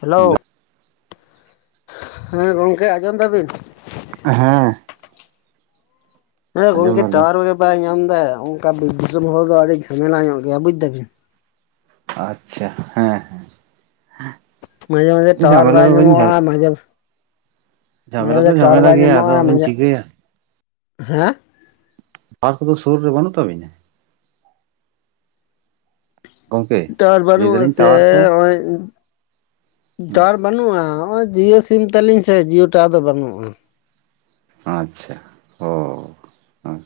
Hello, ᱦᱮᱸ ᱜᱚᱝᱠᱮ ᱟᱸᱡᱚᱢ ᱫᱟᱵᱤᱱ? ᱦᱮᱸ ᱦᱮᱸᱭᱟ ᱟᱸᱡᱚᱢ ᱜᱚᱝᱠᱮ ᱫᱟᱞᱤᱧ ᱴᱟᱣᱟᱨ ᱠᱚ ᱜᱮ ᱵᱟᱭ ᱧᱟᱢ ᱮᱫᱟ ᱚᱱᱠᱟ ᱵᱤᱨ ᱫᱤᱥᱚᱢ ᱦᱚᱲ ᱫᱚ ᱟᱹᱰᱤ ᱡᱷᱟᱢᱮᱞᱟ ᱧᱚᱜ ᱜᱮᱭᱟ ᱵᱩᱡ ᱫᱟᱵᱤᱱ᱾ ᱟᱪᱪᱷᱟ ᱦᱮᱸ ᱦᱮᱸ ᱢᱟᱡᱷᱮ ᱢᱟᱡᱷᱮ ᱴᱟᱣᱟᱨ ᱵᱟᱭ ᱧᱟᱢᱚᱜᱼᱟ᱾ ᱢᱟᱡᱷᱮ ᱢᱟᱡᱷᱮ ᱡᱷᱟᱢᱮᱞᱟ ᱫᱚ ᱢᱟᱡᱷᱮ ᱴᱟᱣᱟᱨ ᱡᱷᱟᱢᱮᱞᱟ ᱵᱟᱭ ᱜᱮᱭᱟ ᱧᱟᱢᱚᱜᱼᱟ ᱟᱫᱚ ᱵᱟᱹᱧ ᱢᱟᱡᱟᱜ᱾ ᱪᱤᱠᱟᱹᱭᱟ ᱦᱮᱸᱜ ᱴᱟᱣᱟᱨ ᱠᱚᱫᱚ ᱥᱩᱨ ᱨᱮ ᱵᱟᱹᱱᱩᱜ ᱛᱟᱹᱵᱤᱱᱟ? ᱜᱚᱝᱠᱮ ᱴᱟᱣᱟᱨ ᱞᱟᱹᱭ ᱵᱟᱱᱩᱜᱼᱟ ᱫᱟᱞᱤᱧ ᱥᱮ ᱴᱟᱣᱟᱨ ᱠᱚ ᱦᱚᱜᱟᱭ ᱴᱟᱣᱟᱨ ᱵᱟᱹᱱᱩᱜᱼᱟ ᱱᱚᱜᱼᱚᱭ ᱡᱤᱭᱳ ᱥᱤᱢ ᱛᱟᱹᱟᱞᱤᱧ ᱥᱮ ᱡᱤᱭᱳ ᱴᱟᱣᱟᱨ ᱫᱚ ᱵᱟᱹᱱᱩᱜᱼᱟ᱾ ᱟᱪᱪᱷᱟ ᱚᱻ ᱟᱸ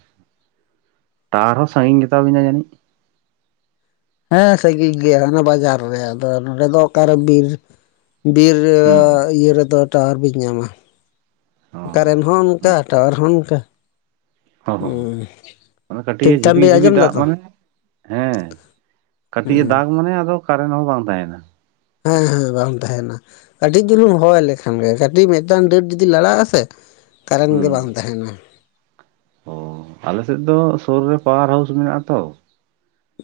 ᱴᱟᱣᱟᱨ ᱦᱚᱸ‌ ᱥᱟᱺᱜᱤᱧ ᱜᱮᱛᱟᱵᱤᱱᱟ ᱡᱟᱹᱱᱤᱡ? ᱦᱮᱸ ᱥᱟᱹᱜᱤ ᱜᱮᱭᱟ ᱦᱟᱱᱮ ᱵᱟᱡᱟᱨ ᱨᱮ ᱟᱫᱚ ᱱᱚᱰᱮ ᱫᱚ ᱚᱠᱟᱨᱮ ᱵᱤᱨ ᱵᱤᱨ ᱦᱩᱸ ᱨᱮᱭᱟᱜ [unintelligible] ᱤᱭᱟᱹ ᱨᱮᱫᱚ ᱴᱟᱣᱟᱨ ᱵᱤᱱ ᱧᱟᱢᱟ᱾ ᱠᱟᱨᱮᱱ ᱦᱚᱸ ᱚᱱᱠᱟ ᱴᱟᱣᱟᱨ ᱦᱚᱸ ᱚᱱᱠᱟ᱾ ᱦᱚᱸ ᱦᱚᱸ ᱦᱚᱸ ᱦᱩᱸ ᱚᱱᱟ ᱠᱟᱹᱴᱤᱡ ᱴᱷᱤᱠ ᱮ ᱴᱷᱟᱠ ᱡᱷᱤᱵᱤ ᱵᱤᱱ ᱡᱷᱤᱵᱤ ᱟᱸᱡᱚᱢ ᱫᱟᱜ ᱫᱟᱛᱚ ᱢᱟᱱᱮ ᱦᱮᱸ ᱠᱟᱹᱴᱤᱡ ᱮ ᱦᱩᱸ᱾ ᱫᱟᱜᱽ ᱢᱟᱱᱮ ᱟᱫᱚ ᱠᱟᱨᱮᱱ ᱦᱚᱸ ᱵᱟᱝ ᱛᱟᱸᱦᱮᱱᱟ᱾ ᱦᱮᱸ ᱦᱮᱸ ᱵᱟᱝ ᱛᱟᱸᱦᱮᱱᱟ ᱠᱟᱹᱴᱤᱡ ᱪᱩᱞᱩᱝ ᱦᱚᱭ ᱞᱮᱠᱷᱟᱱ ᱜᱮ ᱠᱟ ᱴᱤᱡ ᱢᱤᱫᱴᱟᱝ ᱰᱟᱹᱨ ᱡᱩᱫᱤ ᱞᱟᱲᱟᱜ-ᱟ ᱥᱮ ᱠᱟᱨᱮᱱ ᱜᱮ ᱵᱟᱝ ᱛᱟᱦᱮᱱᱟ᱾ ᱚᱻ ᱟᱞᱮᱥᱮᱫ ᱫᱚ ᱥᱩᱨ ᱨᱮ ᱯᱟᱣᱟᱨ ᱦᱟᱣᱩᱥ ᱢᱮᱱᱟᱜᱼᱟ ᱛᱚ᱾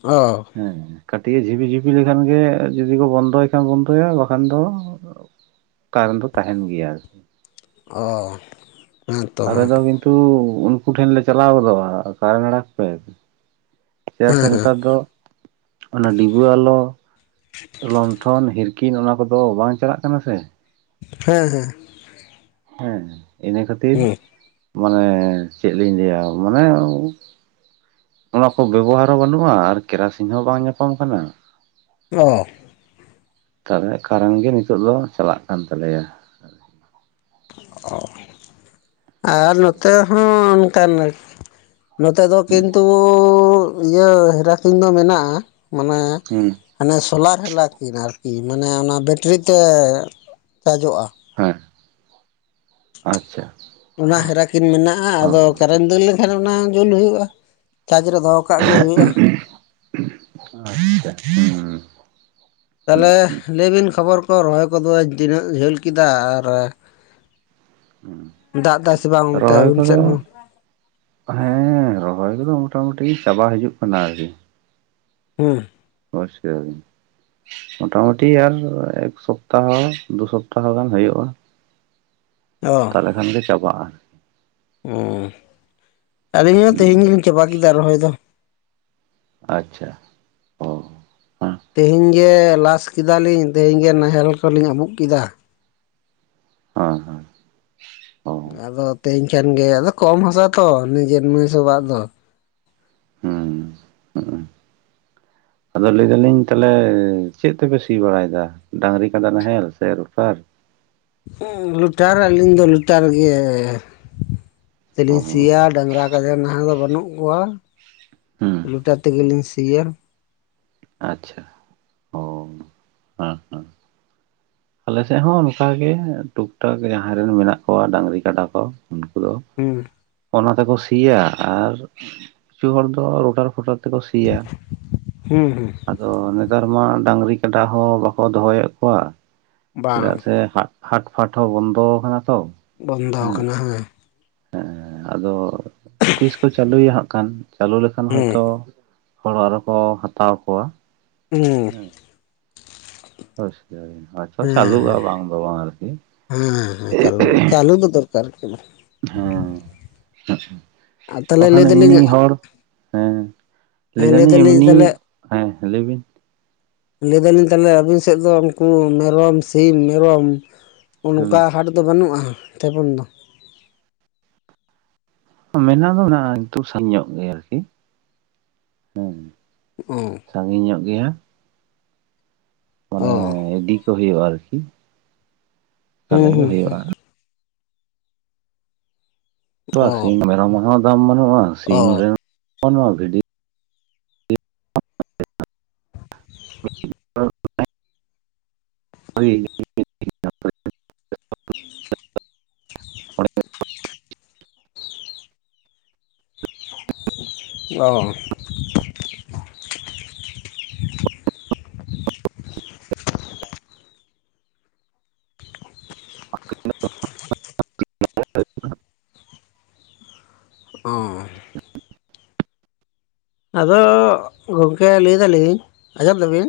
ᱚ ᱦᱮᱸ ᱠᱟᱹᱴᱤᱡ ᱮ ᱡᱷᱤᱵᱤ ᱡᱷᱤᱵᱤ ᱞᱮᱠᱷᱟᱱ ᱜᱮ ᱡᱩᱫᱤ ᱠᱚ ᱵᱚᱱᱫᱚᱭ ᱠᱷᱟᱱ ᱵᱚᱱᱫᱚᱭᱟ ᱵᱟᱠᱷᱟᱱ ᱫᱚ ᱚ ᱠᱟᱨᱮᱱ ᱫᱚ ᱛᱟᱦᱮᱱ ᱜᱮᱭᱟ ᱟᱨ ᱚ ᱦᱮᱸᱛᱚ ᱟᱞᱮ ᱦᱮᱸ ᱫᱚ ᱠᱤᱱᱛᱩ ᱩᱱᱠᱩ ᱴᱷᱮᱱ ᱞᱮ ᱪᱟᱞᱟᱣ ᱜᱚᱫᱚᱜᱼᱟ ᱠᱟᱨᱮᱱ ᱟᱲᱟᱜ ᱯᱮ ᱪᱮᱫᱟᱜ ᱥᱮ ᱦᱮᱸ ᱱᱮᱛᱟᱨ ᱫᱚ ᱚᱱᱟ ᱰᱤᱵᱟᱹ ᱟᱞᱚ, ᱞᱚᱱᱴᱷᱚᱱ ᱦᱤᱨᱠᱤᱱ ᱚᱱᱟ ᱠᱚᱫᱚ ᱵᱟᱝ ᱪᱟᱞᱟᱜ ᱠᱟᱱᱟ ᱥᱮ᱾ ᱦᱮᱸ ᱦᱮᱸ ᱦᱮᱸ ᱤᱱᱟᱹ ᱠᱷᱟᱹᱛᱤᱨ, ᱦᱮᱸ ᱢᱟᱱᱮ ᱪᱮᱫ ᱞᱤᱧ ᱞᱟᱹᱭᱟ ᱢᱟᱱᱮ ᱚᱱᱟ ᱠᱚ ᱵᱮᱵᱚᱦᱟᱨ ᱦᱚᱸ ᱵᱟᱹᱱᱩᱜᱼᱟ ᱟᱨ ᱠᱮᱨᱟᱥᱤᱝ ᱦᱚᱸ ᱵᱟᱝ ᱧᱟᱯᱟᱢ ᱠᱟᱱᱟ᱾ ᱚ ᱠᱟᱨᱮᱜ ᱠᱟᱨᱮᱱ ᱜᱮ ᱱᱤᱛᱚᱜ ᱫᱚ ᱪᱟᱞᱟᱜ ᱠᱟᱱ ᱛᱟᱞᱮᱭᱟ᱾ ᱚ ᱟᱨ ᱱᱚᱛᱮ ᱦᱚᱸ ᱚᱱᱠᱟᱱ, ᱱᱚᱛᱮ ᱫᱚ ᱠᱤᱱᱛᱩᱻ ᱤᱭᱟᱹ ᱦᱮᱨᱟ ᱠᱤᱱ ᱫᱚ ᱢᱮᱱᱟᱜᱼᱟ ᱢᱟᱱᱮ ᱦᱩᱸ᱾ ᱦᱟᱱᱮ ᱥᱳᱞᱟᱨ ᱦᱮᱞᱟ ᱠᱤᱱ ᱟᱨᱠᱤ ᱢᱟᱱᱮ ᱚᱱᱟ ᱵᱮᱴᱨᱤ ᱛᱮ ᱪᱟᱨᱡᱚᱜᱼᱟ᱾ ᱦᱮᱸ ᱟᱪᱷᱟ᱾ ᱚᱱᱟ ᱦᱮᱨᱟ ᱠᱤᱱ ᱢᱮᱱᱟᱜᱼᱟ ᱟᱫᱚ ᱠᱟᱨᱮᱱ ᱫᱟᱹᱲ ᱞᱮᱱᱠᱷᱟᱱ ᱚᱱᱟ ᱡᱩᱞ ᱦᱩᱭᱩᱜᱼᱟ᱾ ᱪᱟᱡᱽ ᱨᱮ ᱫᱚᱦᱚ‌ ᱠᱟᱜ ᱜᱮ ᱦᱩᱭᱩᱜᱼᱟ᱾ ᱟᱪᱪᱷᱟ, ᱦᱩᱸ, [unintelligible] ᱛᱟᱦᱚᱞᱮ ᱞᱟᱹᱭ ᱵᱤᱱ ᱠᱷᱚᱵᱚᱨ ᱠᱚ ᱨᱚᱦᱚᱭ ᱠᱚᱫᱚ ᱛᱤᱱᱟᱹᱜ ᱡᱷᱟᱹᱞ ᱠᱮᱫᱟ ᱟᱨ ᱦᱩ, ᱫᱟᱜ ᱫᱟᱭ ᱥᱮ ᱵᱟᱝ ᱚᱱᱛᱮ ᱨᱚᱦᱚᱭ ᱟᱹᱵᱤᱱ ᱠᱚᱫᱚ, ᱥᱮᱫ ᱦᱚᱸ ᱦᱮᱸ ᱨᱚᱦᱚᱭ ᱠᱚᱫᱚ ᱢᱚᱴᱟ ᱢᱩᱩᱴᱤ ᱪᱟᱵᱟ ᱦᱤᱡᱩᱜ ᱠᱟᱱᱟ ᱟᱨᱠᱤ, ᱦᱩᱸ, [unintelligible] ᱢᱚᱴᱟ ᱢᱩᱴᱤ ᱟᱨ ᱮᱠ ᱥᱚᱯᱛᱟᱦᱚ ᱫᱩ ᱥᱚᱯᱛᱟᱦᱚ ᱜᱟᱱ ᱦᱩᱭᱩᱜᱼᱟ᱾ ᱚ᱾ ᱮᱲᱮ ᱠᱷᱟᱱᱜ ᱜᱮ ᱪᱟᱵᱟᱜᱼᱟ᱾ ᱩᱸ ᱟᱹᱞᱤᱧ ᱦᱚᱸ ᱦᱩᱸ ᱛᱮᱦᱮᱧ ᱜᱮᱞᱤᱧ ᱪᱟᱵᱟ ᱠᱮᱫᱟ ᱨᱚᱦᱚᱭ ᱫᱚ᱾ ᱟᱪᱪᱷᱟ᱾ ᱚ ᱦᱮᱸ ᱛᱮᱦᱮᱧ ᱜᱮ ᱞᱟᱥ ᱠᱮᱫᱟᱞᱤᱧ ᱛᱮᱦᱮᱧ ᱜᱮ ᱱᱟᱦᱮᱞ ᱠᱚᱞᱤᱧ ᱟᱵᱩᱜ ᱠᱮᱫᱟ᱾ ᱚ ᱦᱟᱸ᱾ ᱟᱫᱚ ᱛᱮᱦᱮᱧ ᱠᱷᱟᱱᱜᱮ ᱟᱫᱚ ᱠᱚᱢ ᱦᱟᱥᱟ ᱛᱚ ᱱᱤᱡᱮ ᱥᱚᱵᱟᱜ ᱫᱚ‌᱾ ᱦᱩᱸ ᱩᱸᱦ᱾ ᱟᱫᱚ ᱞᱟᱹᱭ ᱫᱟᱞᱤᱧ ᱛᱟᱦᱚᱞᱮ ᱪᱮᱫ ᱛᱮᱯᱮ ᱥᱤ ᱵᱟᱲᱟᱭᱮᱫᱟ? ᱰᱟᱸᱝᱨᱤ ᱠᱟᱰᱟ ᱱᱟᱦᱮᱞ ᱥᱮ ᱨᱩᱴᱟᱨ? ᱦᱩᱸ, ᱞᱩᱴᱟᱨ ᱟᱹᱞᱤᱧ ᱫᱚ ᱞᱩᱴᱟᱨ ᱜᱮ᱾ ᱛᱮ ᱚ ᱞᱤᱧ ᱥᱤᱭᱟ ᱰᱟᱸᱝᱨᱟ ᱠᱟᱡᱟ ᱱᱟᱦᱟᱜ ᱫᱚ ᱵᱟᱹᱱᱩᱜ ᱠᱚᱣᱟ᱾ ᱦᱩᱸ ᱨᱩᱴᱟᱨ ᱛᱮᱜᱮ ᱞᱤᱧ ᱥᱤᱭᱟ᱾ ᱟᱪᱪᱷᱟ᱾ ᱚ ᱦᱮᱸ ᱦᱮᱸ ᱟᱞᱮ ᱥᱮᱜ ᱦᱚᱸ ᱚᱱᱠᱟ ᱜᱮ ᱴᱩᱠ ᱴᱟᱠ ᱡᱟᱦᱟᱸᱭ ᱨᱮᱱ ᱢᱮᱱᱟᱜ ᱠᱚᱣᱟ ᱰᱟᱹᱝᱨᱤ ᱠᱟᱰᱟ ᱠᱚ ᱩᱱᱠᱩ ᱫᱚ, ᱦᱩᱸ᱾ ᱚᱱᱟ ᱛᱮᱠᱚ ᱥᱤᱭᱟ ᱟᱨ ᱠᱤᱪᱩ ᱦᱚᱲ ᱫᱚ ᱨᱳᱴᱟᱨ ᱯᱷᱚᱴᱟᱨ ᱛᱮᱠᱚ ᱥᱤᱭᱟ? ᱦᱩᱸ ᱦᱩᱸ᱾ ᱟᱫᱚ ᱱᱮᱛᱟᱨ ᱢᱟ ᱰᱟᱹᱝᱨᱤ ᱠᱟᱰᱟ ᱦᱚᱸ ᱵᱟᱠᱚ ᱫᱚᱦᱚᱭᱮᱫ ᱠᱚᱣᱟ ᱵᱟᱝ ᱪᱮᱫᱟᱜ ᱥᱮ ᱦᱟᱜ ᱦᱟᱴᱯᱷᱟᱴ ᱦᱚᱸ ᱵᱚᱱᱫᱚ ᱠᱟᱱᱟ ᱛᱚ᱾ ᱵᱚᱱᱫᱚ ᱠᱟᱱᱟ ᱦᱮᱸ᱾ ᱦᱮᱸ ᱟᱫᱚ, ᱛᱤᱥ ᱠᱚ ᱪᱟᱹᱞᱩᱭᱟ ᱦᱟᱜ ᱠᱷᱟᱱ ᱪᱟᱹᱞᱩ ᱞᱮᱠᱷᱟᱱ ᱦᱩᱸ ᱦᱚᱭᱛᱚ, ᱦᱚᱲ ᱟᱨᱦᱚᱸ ᱠᱚ ᱦᱟᱛᱟᱣ ᱠᱚᱣᱟ᱾ ᱩᱸ ᱦᱳᱭᱥᱮ ᱦᱚᱭᱛᱚ ᱪᱟᱹᱞᱩᱜᱼᱟ ᱵᱟᱝ ᱫᱚ ᱵᱚᱝ ᱟᱨᱠᱤ, ᱦᱩᱸ ᱦᱩᱸ ᱪᱟᱞᱩ ᱪᱟᱞᱩ ᱫᱚ ᱫᱚᱨᱠᱟᱨ ᱠᱟᱱᱟ᱾ ᱦᱩᱸ ᱦᱩᱜ ᱟᱨ ᱛᱟᱦᱚᱞᱮ ᱞᱟᱹᱭ ᱵᱟᱠᱷᱟᱱ ᱮᱢᱱᱤ ᱫᱟᱞᱤᱧ ᱦᱚᱲ ᱦᱮᱸ, ᱦᱮᱸ ᱞᱮᱹᱭ ᱞᱟᱹᱭ ᱫᱟᱞᱤᱧ ᱮᱢᱱᱤ, ᱛᱟᱦᱚᱞᱮ ᱦᱮᱸ ᱞᱟᱹᱭ ᱵᱤᱱ? ᱞᱮᱹᱭ ᱫᱟᱹᱞᱤᱧ ᱛᱟᱦᱚᱞᱮ ᱟᱹᱵᱤᱱ ᱥᱮᱜ ᱫᱚ ᱩᱱᱠᱩ ᱢᱮᱨᱚᱢ ᱥᱤᱢ ᱢᱮᱨᱚᱢ, ᱦᱮᱸ ᱚᱱᱠᱟ ᱦᱟᱴ ᱫᱚ ᱵᱟᱹᱱᱩᱜᱼᱟ ᱛᱮᱢᱚᱱ ᱫᱚ᱾ ᱢᱮᱱᱟᱜ ᱫᱚ ᱢᱮᱱᱟᱜᱼᱟ ᱤᱱᱛᱩ ᱥᱟᱞ ᱧᱚᱜ ᱜᱮᱭᱟ ᱟᱨᱠᱤ ᱦᱮᱸ‌᱾ ᱦᱩᱸ ᱩᱸ ᱥᱟᱸᱜᱤᱧ ᱧᱚᱜ ᱜᱮᱭᱟ᱾ ᱚ ᱢᱟᱱᱮ ᱤᱰᱤ ᱠᱚ ᱦᱩᱭᱩᱜᱼᱟ ᱟᱨᱠᱤ ᱛᱟᱦᱚᱞᱮ ᱦᱩᱸ ᱜᱮ ᱦᱩᱸ ᱦᱩᱸ ᱦᱩᱭᱩᱜᱼᱟ ᱛᱚᱣᱟ ᱚ ᱥᱤᱢ ᱢᱮᱨᱚᱢ ᱦᱚᱸ ᱫᱟᱢ ᱵᱟᱹᱱᱩᱜᱼᱟ ᱚ ᱥᱤᱢ ᱨᱮᱦᱚᱸ ᱵᱟᱹᱱᱩᱜᱼᱟ ᱵᱷᱤᱰᱤ [inaudible] [unintelligible] [unintelligible] [unintelligible] [unintelligible] ᱚ ᱟᱫᱚ ᱜᱚᱢᱠᱮ ᱞᱟᱹᱭ ᱫᱟᱞᱤᱧ ᱟᱡᱚᱸᱢ ᱫᱟ ᱵᱤᱱ